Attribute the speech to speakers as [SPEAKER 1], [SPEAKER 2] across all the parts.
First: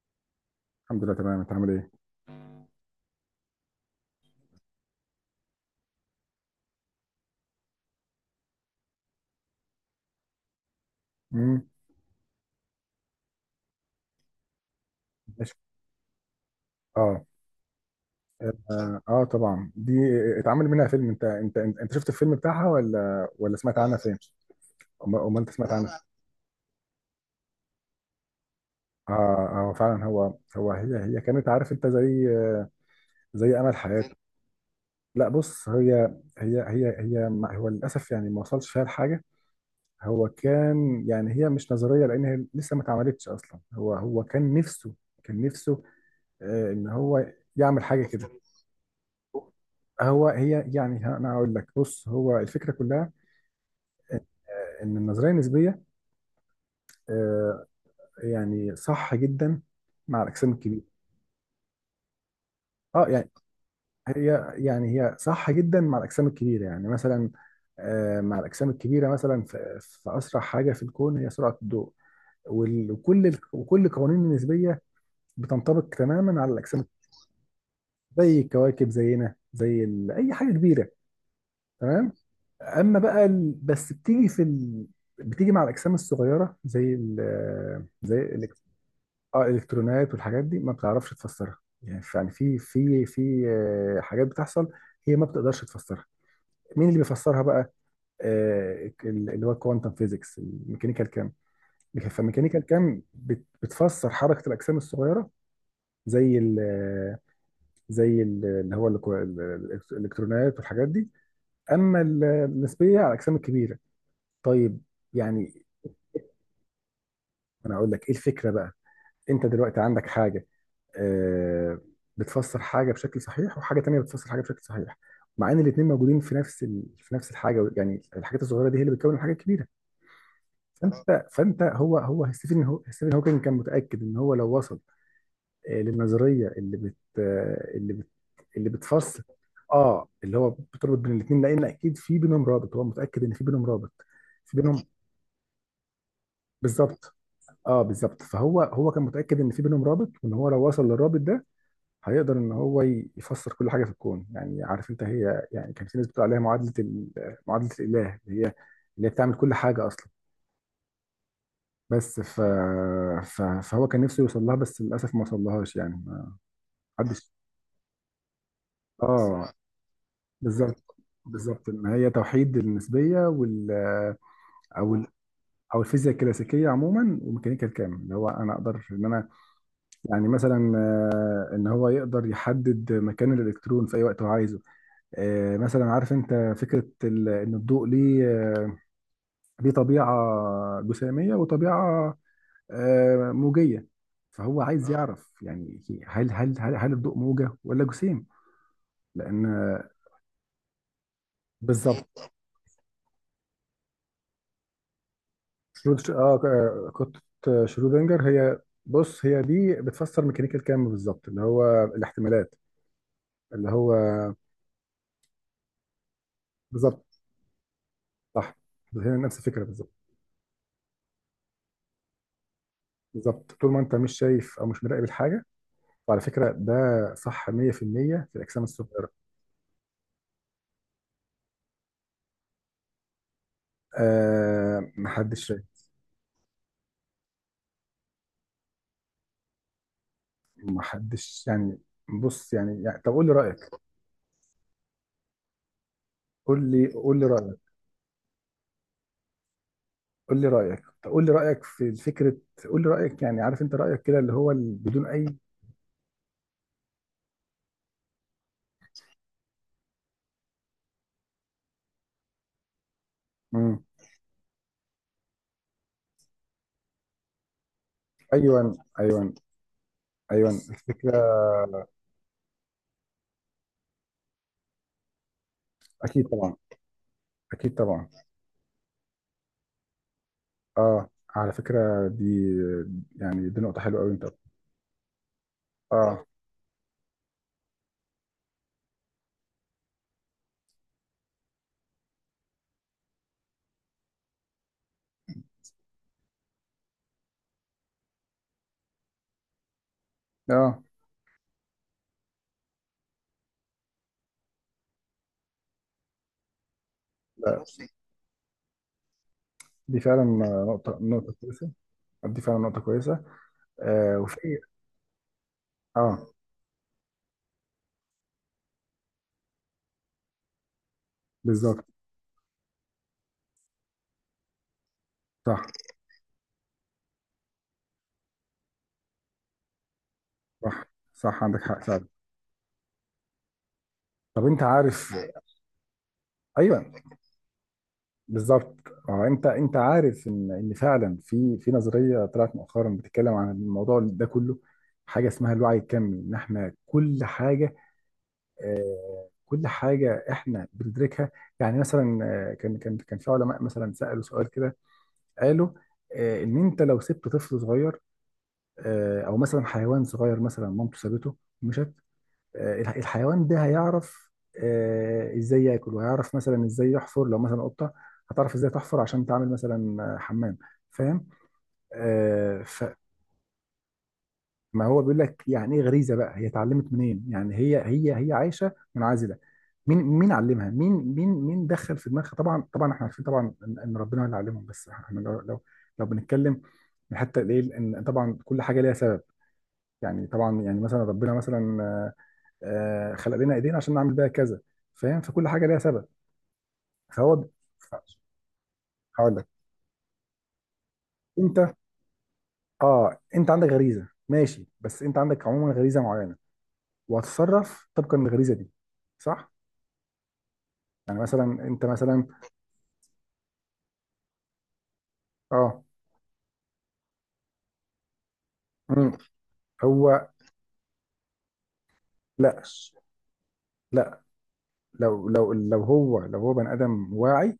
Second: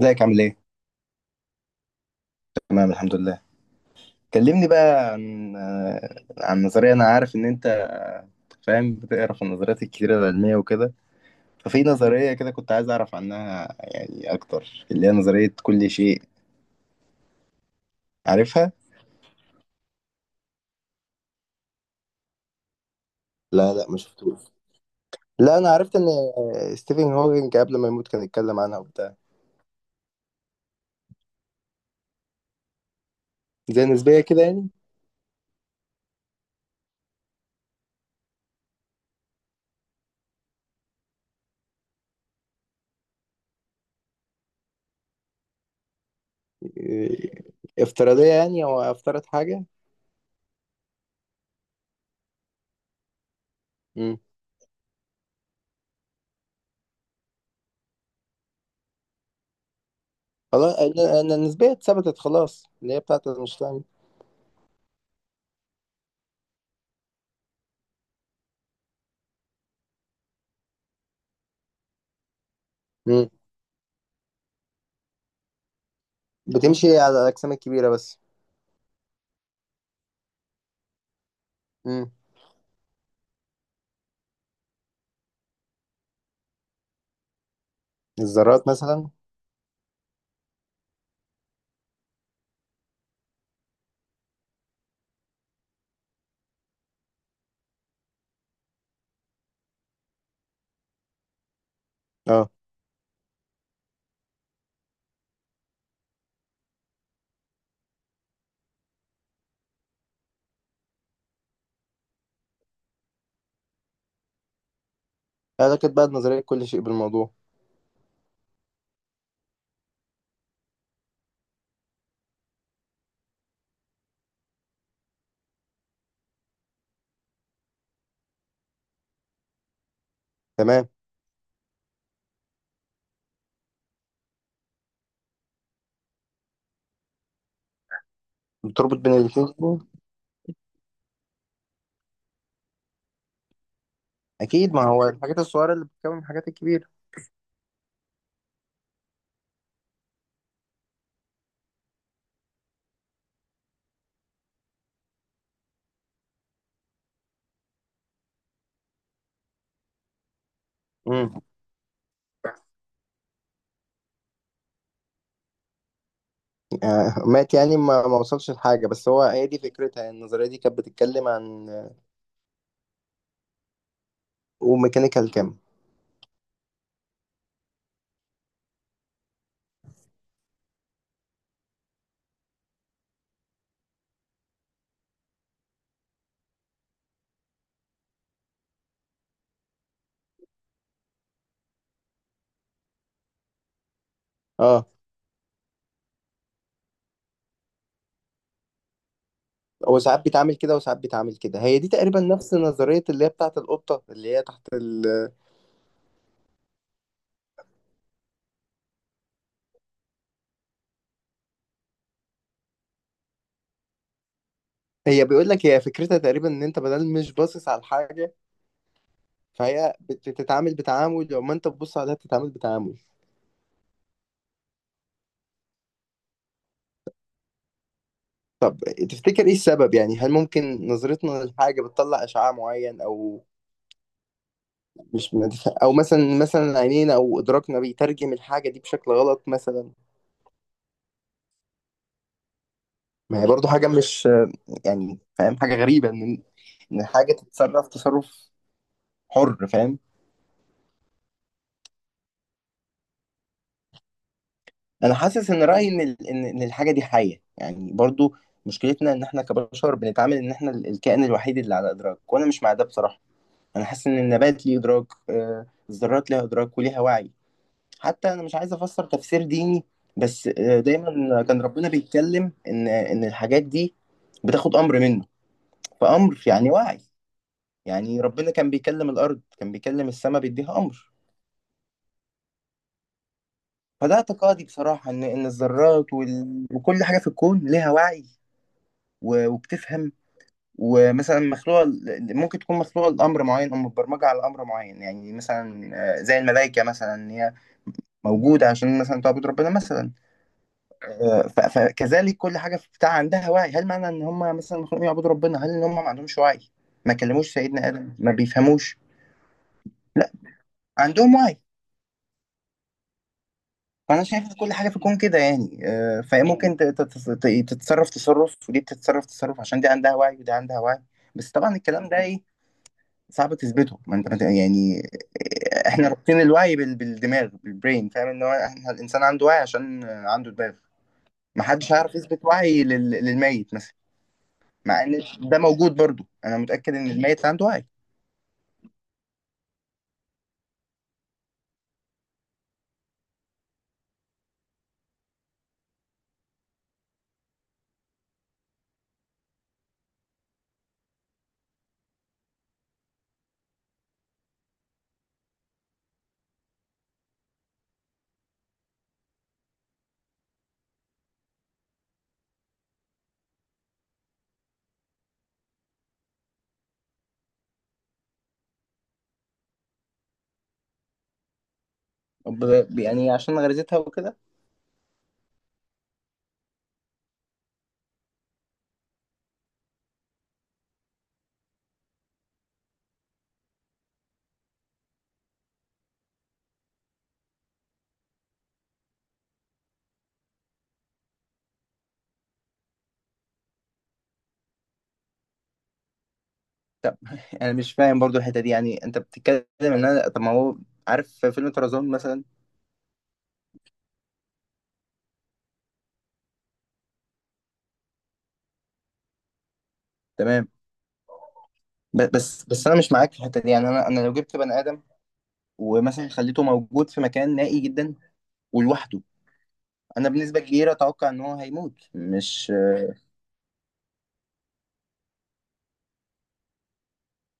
[SPEAKER 1] ازيك عامل ايه؟
[SPEAKER 2] الحمد لله تمام، انت عامل ايه؟
[SPEAKER 1] تمام الحمد لله. كلمني بقى عن نظرية. انا عارف ان انت فاهم، بتقرا في النظريات الكتيرة العلمية وكده.
[SPEAKER 2] امم
[SPEAKER 1] ففي نظرية كده كنت عايز اعرف عنها يعني اكتر، اللي هي
[SPEAKER 2] ماشي.
[SPEAKER 1] نظرية كل شيء.
[SPEAKER 2] اه
[SPEAKER 1] عارفها؟
[SPEAKER 2] اه، طبعا دي اتعمل منها فيلم. انت شفت الفيلم بتاعها ولا
[SPEAKER 1] لا،
[SPEAKER 2] سمعت
[SPEAKER 1] لا، ما
[SPEAKER 2] عنها فين؟
[SPEAKER 1] شفتوش.
[SPEAKER 2] أمال انت
[SPEAKER 1] لا، انا
[SPEAKER 2] سمعت
[SPEAKER 1] عرفت
[SPEAKER 2] عنها.
[SPEAKER 1] ان ستيفن هوكينج قبل ما يموت كان يتكلم عنها وبتاع.
[SPEAKER 2] اه، اه فعلا. هو هي كانت، عارف انت، زي زي امل
[SPEAKER 1] زي
[SPEAKER 2] حياته.
[SPEAKER 1] نسبية كده يعني.
[SPEAKER 2] لا، بص، هي هو للاسف يعني ما وصلش فيها لحاجه. هو كان، يعني هي مش نظريه لان هي لسه ما اتعملتش اصلا. هو كان نفسه، كان نفسه ان
[SPEAKER 1] آه،
[SPEAKER 2] هو يعمل حاجه
[SPEAKER 1] افتراضية
[SPEAKER 2] كده.
[SPEAKER 1] يعني، او افترض حاجة.
[SPEAKER 2] هو هي يعني ه- انا هقول لك، بص، هو الفكره كلها
[SPEAKER 1] امم.
[SPEAKER 2] ان النظريه النسبيه، آه، يعني صح جدا مع الاجسام
[SPEAKER 1] خلاص.
[SPEAKER 2] الكبيره.
[SPEAKER 1] إن النسبية اتثبتت خلاص، اللي هي
[SPEAKER 2] اه،
[SPEAKER 1] بتاعت
[SPEAKER 2] يعني
[SPEAKER 1] اينشتاين.
[SPEAKER 2] هي صح جدا مع الاجسام الكبيره، يعني مثلا مع الاجسام الكبيره، مثلا في اسرع حاجه في الكون هي سرعه الضوء. وكل وكل القوانين النسبيه بتنطبق تماما على الاجسام،
[SPEAKER 1] بتمشي على الأجسام الكبيرة بس.
[SPEAKER 2] زي الكواكب، زينا، زي اي حاجه كبيره،
[SPEAKER 1] مم.
[SPEAKER 2] تمام. اما بقى ال... بس بتيجي في ال... بتيجي مع الاجسام الصغيره، زي ال... زي الإلك...
[SPEAKER 1] الذرات مثلا.
[SPEAKER 2] اه الالكترونات والحاجات دي ما بتعرفش تفسرها. يعني في حاجات بتحصل هي ما بتقدرش تفسرها. مين اللي بيفسرها بقى؟ اللي هو الكوانتم فيزيكس، الميكانيكال كام.
[SPEAKER 1] اه.
[SPEAKER 2] فالميكانيكال كام بتفسر حركه الاجسام الصغيره، زي ال، زي ال- اللي هو الكو- ال- ال- الالكترونات والحاجات دي. اما النسبيه على الاجسام الكبيره. طيب، يعني
[SPEAKER 1] أعتقد بقى نظرية كل شيء بالموضوع.
[SPEAKER 2] انا اقول لك ايه الفكره بقى. انت دلوقتي عندك حاجه آه، بتفسر حاجه بشكل صحيح، وحاجه تانية بتفسر حاجه بشكل صحيح، مع ان الاثنين موجودين في نفس ال... في نفس الحاجه. يعني الحاجات الصغيره دي هي اللي بتكون الحاجه الكبيره.
[SPEAKER 1] تمام.
[SPEAKER 2] فانت فانت هو هو ستيفن هو ستيفن هوكينج كان متاكد ان هو لو وصل للنظريه اللي بت آه، اللي بت اللي
[SPEAKER 1] بتربط بين
[SPEAKER 2] بتفسر،
[SPEAKER 1] الاتنين.
[SPEAKER 2] اه اللي هو بتربط بين الاثنين، لان اكيد في بينهم رابط، هو متاكد ان في بينهم رابط، في
[SPEAKER 1] أكيد، ما
[SPEAKER 2] بينهم،
[SPEAKER 1] هو الحاجات الصغيرة اللي بتكون الحاجات الكبيرة.
[SPEAKER 2] بالظبط. اه بالظبط. فهو كان متاكد ان في بينهم رابط، وان هو لو وصل للرابط ده هيقدر ان هو يفسر كل حاجه في الكون. يعني عارف انت هي، يعني كان في ناس بتقول عليها معادله معادله الاله، اللي هي، اللي هي بتعمل كل حاجه اصلا.
[SPEAKER 1] مم.
[SPEAKER 2] بس ف... ف... فهو كان نفسه يوصل لها، بس للاسف ما وصلهاش، يعني ما حدش.
[SPEAKER 1] مات يعني، ما وصلش لحاجة. بس هي
[SPEAKER 2] اه،
[SPEAKER 1] دي فكرتها، يعني النظرية دي كانت
[SPEAKER 2] بالظبط.
[SPEAKER 1] بتتكلم عن.
[SPEAKER 2] بالظبط، ان هي توحيد النسبيه وال، او ال...
[SPEAKER 1] وميكانيكال كم.
[SPEAKER 2] او الفيزياء الكلاسيكيه عموما وميكانيكا الكم، اللي هو انا اقدر ان انا، يعني مثلا ان هو يقدر يحدد مكان الالكترون في اي وقت هو عايزه. مثلا عارف انت فكره ان الضوء ليه، ليه طبيعه جساميه وطبيعه موجيه. فهو
[SPEAKER 1] اه.
[SPEAKER 2] عايز اه يعرف، يعني هل الضوء موجه ولا جسيم، لان
[SPEAKER 1] هو ساعات بيتعامل كده وساعات بيتعامل كده، هي دي تقريبا
[SPEAKER 2] بالظبط.
[SPEAKER 1] نفس نظرية اللي هي بتاعة القطة اللي هي تحت.
[SPEAKER 2] شرود اه آه، قطه شرودنجر، هي. بص هي دي بتفسر ميكانيكا الكم بالظبط، اللي هو الاحتمالات، اللي هو
[SPEAKER 1] هي بيقول لك هي فكرتها تقريبا ان انت بدل
[SPEAKER 2] بالظبط.
[SPEAKER 1] مش باصص على الحاجة،
[SPEAKER 2] صح، هي نفس الفكره بالظبط.
[SPEAKER 1] فهي بتتعامل بتعامل لو ما انت بتبص عليها بتتعامل بتعامل.
[SPEAKER 2] بالظبط، طول ما انت مش شايف او مش مراقب الحاجه. وعلى فكره ده صح 100% في المية في الاجسام
[SPEAKER 1] طب،
[SPEAKER 2] الصغيره.
[SPEAKER 1] تفتكر ايه السبب؟ يعني هل ممكن نظرتنا للحاجة بتطلع اشعاع معين؟ او
[SPEAKER 2] آه
[SPEAKER 1] مش
[SPEAKER 2] محدش شايف،
[SPEAKER 1] مدف... او مثلا عينينا او ادراكنا بيترجم الحاجة دي بشكل غلط مثلا؟
[SPEAKER 2] محدش يعني. بص يعني طب قول لي
[SPEAKER 1] ما هي برضو
[SPEAKER 2] رأيك.
[SPEAKER 1] حاجة مش، يعني فاهم حاجة غريبة، ان
[SPEAKER 2] قول لي قول لي
[SPEAKER 1] الحاجة
[SPEAKER 2] رأيك.
[SPEAKER 1] تتصرف تصرف حر، فاهم؟
[SPEAKER 2] قول لي رأيك، طب قول لي رأيك في فكرة، قول لي رأيك، يعني عارف انت رأيك كده، اللي هو بدون
[SPEAKER 1] انا
[SPEAKER 2] أي.
[SPEAKER 1] حاسس ان رأيي ان إن الحاجة دي حية يعني. برضو مشكلتنا ان احنا كبشر بنتعامل ان احنا الكائن الوحيد اللي على ادراك، وانا مش مع ده بصراحة.
[SPEAKER 2] مم.
[SPEAKER 1] انا حاسس ان النبات ليه ادراك، الذرات ليها ادراك وليها وعي. حتى انا مش عايز
[SPEAKER 2] أيوه،
[SPEAKER 1] افسر
[SPEAKER 2] أيوه.
[SPEAKER 1] تفسير ديني، بس
[SPEAKER 2] أيوه الفكرة.
[SPEAKER 1] دايما كان ربنا بيتكلم ان الحاجات دي بتاخد امر منه.
[SPEAKER 2] أكيد
[SPEAKER 1] فامر
[SPEAKER 2] طبعا،
[SPEAKER 1] يعني وعي.
[SPEAKER 2] أكيد طبعا.
[SPEAKER 1] يعني ربنا كان بيكلم الارض، كان بيكلم السماء، بيديها
[SPEAKER 2] أه،
[SPEAKER 1] امر.
[SPEAKER 2] على فكرة دي، يعني دي نقطة حلوة أوي
[SPEAKER 1] فده
[SPEAKER 2] انت.
[SPEAKER 1] اعتقادي بصراحة، ان الذرات
[SPEAKER 2] أه.
[SPEAKER 1] وكل حاجة في الكون ليها وعي وبتفهم. ومثلا مخلوقة ممكن تكون مخلوقة لأمر معين أو متبرمجة على أمر معين، يعني مثلا زي الملائكة مثلا، هي موجود عشان مثلا تعبد ربنا مثلا.
[SPEAKER 2] أه،
[SPEAKER 1] فكذلك كل حاجه في بتاع عندها وعي. هل معنى ان هم مثلا مخلوقين يعبدوا ربنا هل ان هم ما عندهمش وعي؟ ما كلموش
[SPEAKER 2] لا
[SPEAKER 1] سيدنا ادم؟ ما بيفهموش؟
[SPEAKER 2] دي فعلا
[SPEAKER 1] لا،
[SPEAKER 2] نقطة، نقطة
[SPEAKER 1] عندهم وعي.
[SPEAKER 2] كويسة. دي فعلا نقطة كويسة. آه
[SPEAKER 1] فانا شايف ان
[SPEAKER 2] وفي.
[SPEAKER 1] كل حاجه في الكون كده يعني.
[SPEAKER 2] أه
[SPEAKER 1] فهي ممكن تتصرف تصرف، ودي بتتصرف تصرف، عشان دي عندها وعي ودي عندها وعي. بس طبعا
[SPEAKER 2] بالظبط.
[SPEAKER 1] الكلام ده ايه، صعب تثبته. ما انت ما انت- يعني
[SPEAKER 2] صح،
[SPEAKER 1] احنا رابطين الوعي بالدماغ، بالبرين. فاهم ان هو احنا الانسان عنده وعي عشان عنده دماغ.
[SPEAKER 2] صح، صح، عندك حق
[SPEAKER 1] محدش
[SPEAKER 2] فعلا.
[SPEAKER 1] هيعرف يثبت وعي للميت مثلا.
[SPEAKER 2] طب انت
[SPEAKER 1] مع
[SPEAKER 2] عارف؟
[SPEAKER 1] ان ده موجود برضو، انا
[SPEAKER 2] ايوه،
[SPEAKER 1] متاكد ان الميت عنده وعي.
[SPEAKER 2] بالظبط. اه انت عارف ان فعلا في نظريه طلعت مؤخرا بتتكلم عن الموضوع ده كله. حاجه اسمها الوعي الكمي، ان احنا كل حاجه، آه كل حاجه احنا بندركها. يعني مثلا كان في علماء مثلا سالوا سؤال كده. قالوا آه، ان انت لو سبت طفل صغير، آه او مثلا حيوان صغير، مثلا مامته سابته ومشت، الحيوان ده هيعرف ازاي ياكل، وهيعرف مثلا ازاي يحفر، لو مثلا قطه هتعرف ازاي تحفر عشان تعمل مثلا حمام، فاهم؟ آه، فما
[SPEAKER 1] يعني عشان غريزتها وكده.
[SPEAKER 2] هو بيقول لك يعني ايه غريزه بقى، هي اتعلمت منين؟ يعني هي عايشه منعزله، مين علمها؟ مين دخل في دماغها؟ طبعا، طبعا احنا عارفين طبعا ان ربنا اللي علمهم، بس احنا لو لو بنتكلم من حتى الايه ان طبعا كل حاجه ليها سبب. يعني طبعا، يعني مثلا ربنا مثلا خلق لنا ايدينا عشان نعمل بيها كذا، فاهم؟ فكل حاجه ليها سبب. فهو
[SPEAKER 1] انا مش
[SPEAKER 2] ف-
[SPEAKER 1] فاهم برضو الحته دي، يعني انت
[SPEAKER 2] هقول لك.
[SPEAKER 1] بتتكلم ان انا، طب ما هو، عارف في
[SPEAKER 2] انت
[SPEAKER 1] فيلم طرزان مثلا؟
[SPEAKER 2] اه انت عندك غريزه، ماشي، بس انت عندك عموما غريزه معينه، وهتتصرف طبقا للغريزه دي، صح؟
[SPEAKER 1] تمام.
[SPEAKER 2] يعني مثلا انت مثلا
[SPEAKER 1] بس انا مش معاك في الحته دي يعني، انا لو جبت بني ادم
[SPEAKER 2] اه.
[SPEAKER 1] ومثلا خليته موجود في مكان نائي جدا
[SPEAKER 2] مم،
[SPEAKER 1] ولوحده،
[SPEAKER 2] هو
[SPEAKER 1] انا بنسبه كبيره اتوقع ان هو هيموت،
[SPEAKER 2] لا،
[SPEAKER 1] مش
[SPEAKER 2] لا، لو لو هو بني ادم واعي،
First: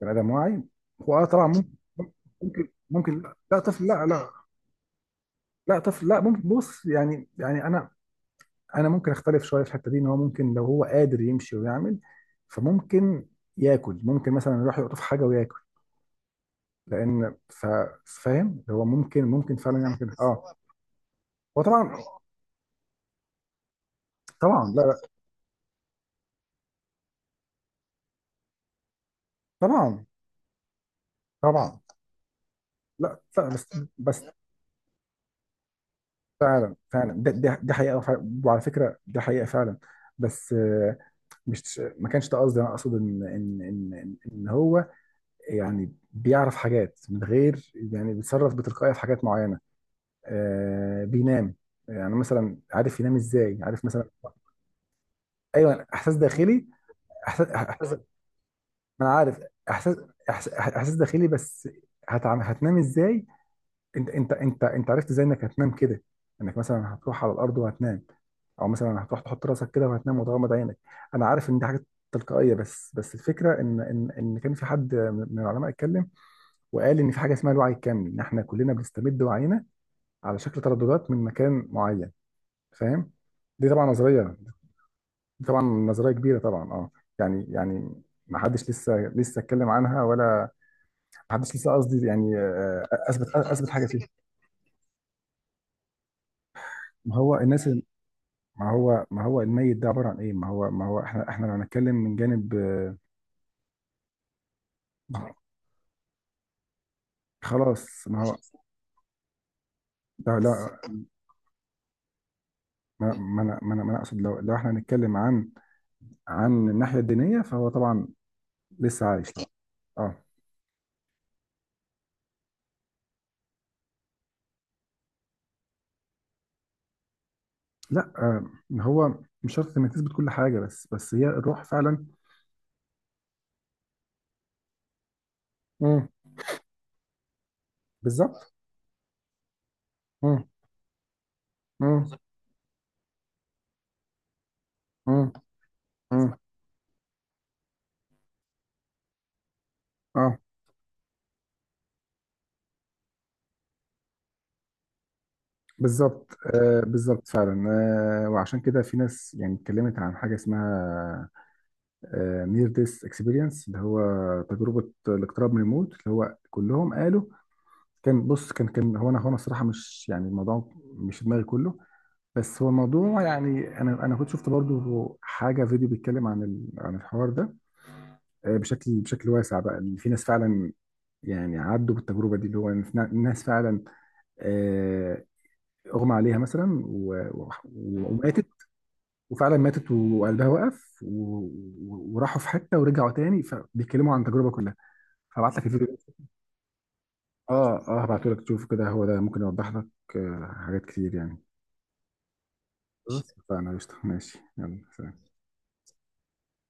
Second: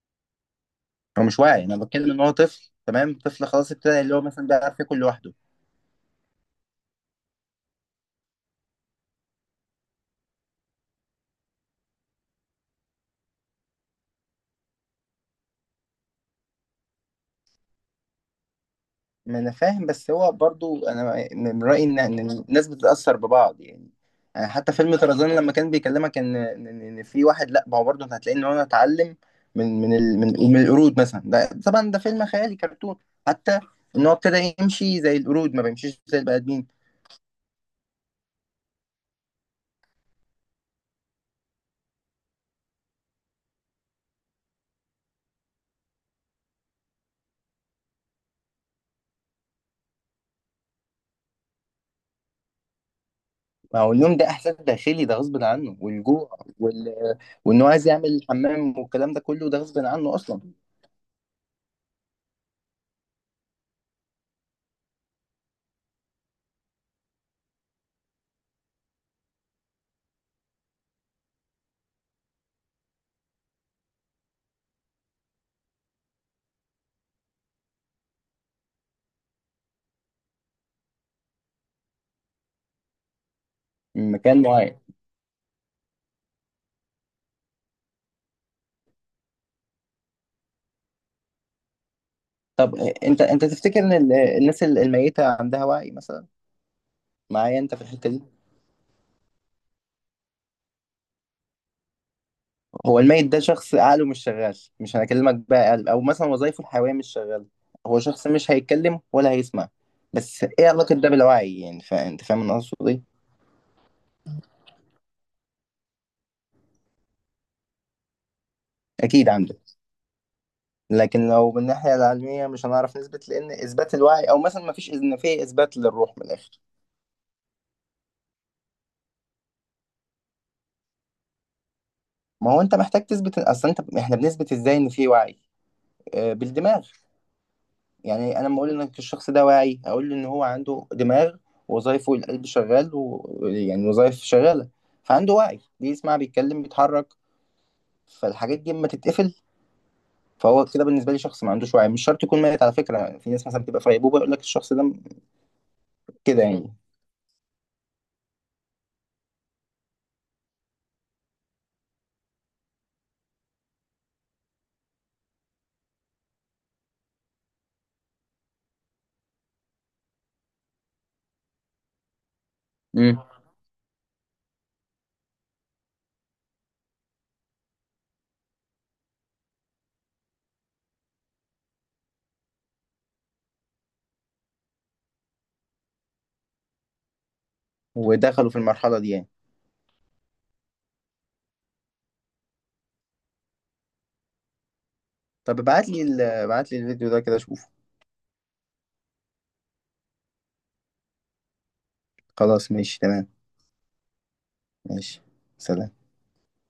[SPEAKER 2] بني ادم واعي، هو
[SPEAKER 1] هو
[SPEAKER 2] اه
[SPEAKER 1] مش
[SPEAKER 2] طبعا
[SPEAKER 1] واعي.
[SPEAKER 2] ممكن.
[SPEAKER 1] انا بتكلم ان هو
[SPEAKER 2] ممكن،
[SPEAKER 1] طفل، تمام؟
[SPEAKER 2] ممكن، لا
[SPEAKER 1] طفل
[SPEAKER 2] لا
[SPEAKER 1] خلاص
[SPEAKER 2] طفل،
[SPEAKER 1] ابتدى،
[SPEAKER 2] لا
[SPEAKER 1] اللي هو
[SPEAKER 2] لا،
[SPEAKER 1] مثلا بيعرف ياكل لوحده.
[SPEAKER 2] لا طفل، لا، ممكن. بص يعني، يعني انا، انا ممكن اختلف شويه في الحته دي، ان هو ممكن لو هو قادر يمشي ويعمل، فممكن ياكل، ممكن مثلا يروح يقطف حاجه وياكل، لان فاهم؟ هو ممكن،
[SPEAKER 1] ما انا
[SPEAKER 2] ممكن فعلا
[SPEAKER 1] فاهم،
[SPEAKER 2] يعمل
[SPEAKER 1] بس
[SPEAKER 2] كده،
[SPEAKER 1] هو
[SPEAKER 2] اه.
[SPEAKER 1] برضو انا
[SPEAKER 2] هو
[SPEAKER 1] من رايي
[SPEAKER 2] طبعا.
[SPEAKER 1] ان إن الناس بتتاثر ببعض يعني. أنا حتى
[SPEAKER 2] طبعا، لا
[SPEAKER 1] فيلم
[SPEAKER 2] لا.
[SPEAKER 1] طرزان لما كان بيكلمك ان إن في واحد، لا، ما هو برضه انت هتلاقي ان هو اتعلم من
[SPEAKER 2] طبعا،
[SPEAKER 1] من القرود مثلا، ده
[SPEAKER 2] طبعا،
[SPEAKER 1] طبعا ده فيلم خيالي كرتون.
[SPEAKER 2] لا لا،
[SPEAKER 1] حتى
[SPEAKER 2] بس.
[SPEAKER 1] ان هو
[SPEAKER 2] بس
[SPEAKER 1] ابتدى يمشي زي القرود، ما بيمشيش زي البني ادمين.
[SPEAKER 2] فعلا، فعلا ده حقيقه، وعلى فكره ده حقيقه فعلا. بس مش ما كانش ده قصدي، انا اقصد ان ان ان ان إن هو يعني بيعرف حاجات من غير، يعني بيتصرف بتلقائيه في حاجات معينه. آه بينام، يعني مثلا عارف ينام ازاي،
[SPEAKER 1] ما
[SPEAKER 2] عارف
[SPEAKER 1] هو
[SPEAKER 2] مثلا.
[SPEAKER 1] اليوم ده احساس داخلي، ده غصب عنه،
[SPEAKER 2] ايوه احساس
[SPEAKER 1] والجوع
[SPEAKER 2] داخلي،
[SPEAKER 1] وال
[SPEAKER 2] احساس
[SPEAKER 1] وان هو عايز
[SPEAKER 2] احساس ما،
[SPEAKER 1] يعمل حمام
[SPEAKER 2] انا
[SPEAKER 1] والكلام ده
[SPEAKER 2] عارف.
[SPEAKER 1] كله، ده غصب
[SPEAKER 2] احساس
[SPEAKER 1] عنه اصلا.
[SPEAKER 2] احساس إحساس داخلي، بس هتعم... هتنام ازاي؟ انت عرفت ازاي انك هتنام كده، انك مثلا هتروح على الارض وهتنام، او مثلا هتروح تحط راسك كده وهتنام وتغمض عينك. انا عارف ان دي حاجه تلقائيه، بس الفكره ان كان في حد من العلماء اتكلم وقال ان في حاجه اسمها الوعي الكامل، ان احنا كلنا بنستمد وعينا على شكل ترددات من مكان معين، فاهم؟ دي طبعا
[SPEAKER 1] من
[SPEAKER 2] نظريه،
[SPEAKER 1] مكان معين؟
[SPEAKER 2] دي طبعا نظريه كبيره طبعا اه. يعني، يعني ما حدش لسه اتكلم عنها، ولا ما حدش لسه، قصدي يعني
[SPEAKER 1] طب انت،
[SPEAKER 2] اثبت
[SPEAKER 1] تفتكر
[SPEAKER 2] حاجه
[SPEAKER 1] ان
[SPEAKER 2] فيها.
[SPEAKER 1] الناس الميته عندها وعي مثلا؟
[SPEAKER 2] ما هو
[SPEAKER 1] معايا
[SPEAKER 2] الناس
[SPEAKER 1] انت في الحته دي؟
[SPEAKER 2] ما هو، ما هو الميت ده عباره عن ايه؟ ما هو، ما هو احنا، احنا لو هنتكلم من جانب
[SPEAKER 1] هو الميت ده شخص عقله مش شغال، مش هنكلمك بقى قلب او مثلا وظايفه الحيويه مش شغاله. هو
[SPEAKER 2] خلاص ما
[SPEAKER 1] شخص
[SPEAKER 2] هو.
[SPEAKER 1] مش هيتكلم ولا هيسمع.
[SPEAKER 2] لا
[SPEAKER 1] بس ايه
[SPEAKER 2] لا،
[SPEAKER 1] علاقه ده بالوعي يعني؟ انت فاهم انا اقصد
[SPEAKER 2] ما
[SPEAKER 1] ايه؟
[SPEAKER 2] ما انا ما انا ما أنا اقصد لو، لو احنا هنتكلم عن عن الناحيه الدينيه فهو طبعا لسه
[SPEAKER 1] اكيد
[SPEAKER 2] عايش، طبعا
[SPEAKER 1] عنده.
[SPEAKER 2] اه.
[SPEAKER 1] لكن لو من الناحيه العلميه مش هنعرف نثبت، لان اثبات الوعي او مثلا ما فيش، ان في اثبات للروح من الاخر.
[SPEAKER 2] لا ما هو مش شرط انك تثبت كل حاجه، بس بس هي الروح فعلا.
[SPEAKER 1] ما هو انت محتاج تثبت اصلا. انت، احنا بنثبت ازاي ان في وعي؟
[SPEAKER 2] مم.
[SPEAKER 1] بالدماغ. يعني انا
[SPEAKER 2] بالظبط.
[SPEAKER 1] لما اقول انك الشخص ده واعي، اقول له ان هو
[SPEAKER 2] مم.
[SPEAKER 1] عنده دماغ،
[SPEAKER 2] مم.
[SPEAKER 1] وظائفه القلب شغال، ويعني وظائف شغاله،
[SPEAKER 2] مم.
[SPEAKER 1] فعنده وعي، بيسمع،
[SPEAKER 2] مم.
[SPEAKER 1] بيتكلم، بيتحرك. فالحاجات دي اما تتقفل،
[SPEAKER 2] اه
[SPEAKER 1] فهو كده بالنسبه لي شخص ما عندوش وعي. مش شرط يكون ميت، على فكره. في ناس مثلا بتبقى في غيبوبه، يقول لك الشخص ده
[SPEAKER 2] بالظبط.
[SPEAKER 1] كده يعني.
[SPEAKER 2] آه بالظبط فعلا. آه وعشان كده في ناس، يعني اتكلمت عن حاجه اسمها نير ديس اكسبيرينس، اللي هو تجربه الاقتراب من الموت، اللي هو كلهم قالوا. كان، بص كان، كان هو، انا هو انا الصراحه مش، يعني الموضوع مش في دماغي كله، بس هو الموضوع،
[SPEAKER 1] امم.
[SPEAKER 2] يعني انا، انا كنت شفت برضو حاجه، فيديو بيتكلم عن عن الحوار ده بشكل واسع بقى، إن في ناس فعلا، يعني عدوا بالتجربه دي، اللي هو إن في ناس فعلا آه، اغمى عليها مثلا و- وماتت،
[SPEAKER 1] ودخلوا في المرحله دي يعني؟
[SPEAKER 2] وفعلا ماتت وقلبها وقف و وراحوا في حته ورجعوا تاني، فبيتكلموا عن التجربه كلها. هبعت
[SPEAKER 1] طب
[SPEAKER 2] لك الفيديو
[SPEAKER 1] ابعت لي
[SPEAKER 2] ده.
[SPEAKER 1] الفيديو ده كده اشوفه.
[SPEAKER 2] اه اه هبعته لك تشوفه كده، هو ده ممكن يوضح لك حاجات كتير يعني.
[SPEAKER 1] خلاص ماشي،
[SPEAKER 2] قشطة.
[SPEAKER 1] تمام.
[SPEAKER 2] خلاص فانا قشطه، ماشي، يلا سلام.
[SPEAKER 1] ماشي. سلام.